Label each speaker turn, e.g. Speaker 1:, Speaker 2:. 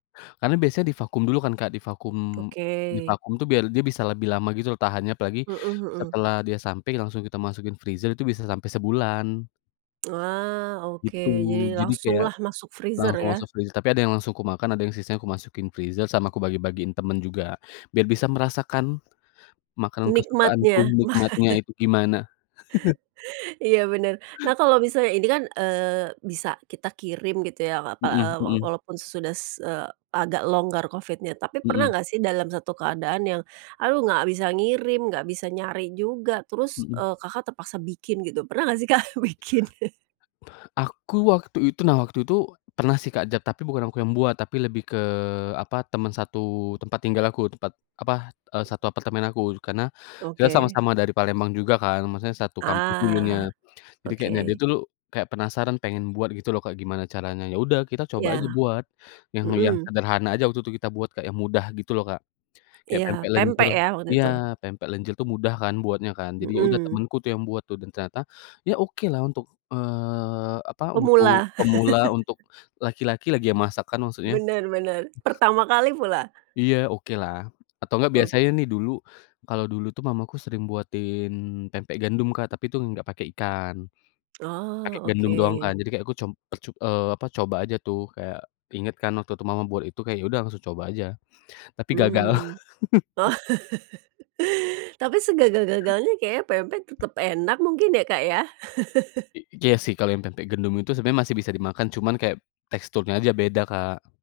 Speaker 1: Karena biasanya divakum dulu kan Kak, divakum
Speaker 2: Oke.
Speaker 1: divakum tuh biar dia bisa lebih lama gitu loh tahannya, apalagi
Speaker 2: Mhm mhm.
Speaker 1: setelah dia sampai langsung kita masukin freezer itu bisa sampai sebulan.
Speaker 2: Wah, oke.
Speaker 1: Gitu,
Speaker 2: Jadi
Speaker 1: jadi kayak,
Speaker 2: langsunglah masuk freezer
Speaker 1: langsung
Speaker 2: ya.
Speaker 1: masuk freeze tapi ada yang langsung kumakan ada yang sisanya ku masukin freezer, sama aku bagi-bagiin temen juga. Biar bisa merasakan makanan kesukaanku,
Speaker 2: Nikmatnya.
Speaker 1: nikmatnya itu gimana.
Speaker 2: Iya, bener. Nah kalau misalnya ini kan, eee, bisa kita kirim gitu ya, o apa e
Speaker 1: Mhm,
Speaker 2: wo
Speaker 1: mhm.
Speaker 2: walaupun sesudah se e agak longgar Covid-nya. Tapi pernah
Speaker 1: Mhm.
Speaker 2: nggak sih dalam satu keadaan yang, aduh nggak bisa ngirim, nggak bisa nyari juga, terus e
Speaker 1: Mhm.
Speaker 2: Kakak terpaksa bikin, gitu? Pernah nggak sih Kak bikin?
Speaker 1: Aku waktu itu nah waktu itu pernah sih Kak jap tapi bukan aku yang buat, tapi lebih ke apa? Teman satu tempat tinggal aku, tempat apa? E satu apartemen aku, karena kita
Speaker 2: Oke.
Speaker 1: sama-sama dari Palembang juga kan, maksudnya satu kampus dulunya.
Speaker 2: Ah.
Speaker 1: Jadi kayaknya dia
Speaker 2: Oke.
Speaker 1: tulu kayak penasaran pengen buat gitu loh Kak, gimana caranya. Ya udah kita coba aja
Speaker 2: Iya,
Speaker 1: buat, yang yang
Speaker 2: mhm.
Speaker 1: sederhana aja waktu tuh kita buat Kak, yang mudah gitu loh, Kak. Kayak
Speaker 2: Iya,
Speaker 1: pempek lenjer
Speaker 2: pempek ya, waktu
Speaker 1: iya,
Speaker 2: itu?
Speaker 1: pempek lenjer itu mudah kan, buatnya kan. Jadi ya udah
Speaker 2: Mhm.
Speaker 1: temenku tuh, yang buat tuh, dan ternyata, ya okelah untuk eee, apa?
Speaker 2: Pemula.
Speaker 1: Untuk pemula, untuk laki-laki lagi yang masak kan, maksudnya.
Speaker 2: Bener bener. Pertama kali pula.
Speaker 1: Iya, okelah. Atau nggak
Speaker 2: Ok
Speaker 1: biasanya nih dulu, kalau dulu tuh mamaku sering buatin pempek gendum, Kak. Tapi itu nggak pakai ikan. Pakai
Speaker 2: Oh,
Speaker 1: gandum doang kan,
Speaker 2: oke.
Speaker 1: jadi kayak aku cob percob eee, apa? Coba aja tuh, kayak inget kan waktu itu mama buat itu kayak ya udah langsung coba aja, tapi gagal.
Speaker 2: Mmm. Oh. Tapi segagal-gagalnya kayaknya pempek tetep enak mungkin ya, Kak, ya?
Speaker 1: I iya sih, kalau yang pempek gendum itu sebenarnya masih bisa dimakan cuman kayak, teksturnya aja beda, Kak.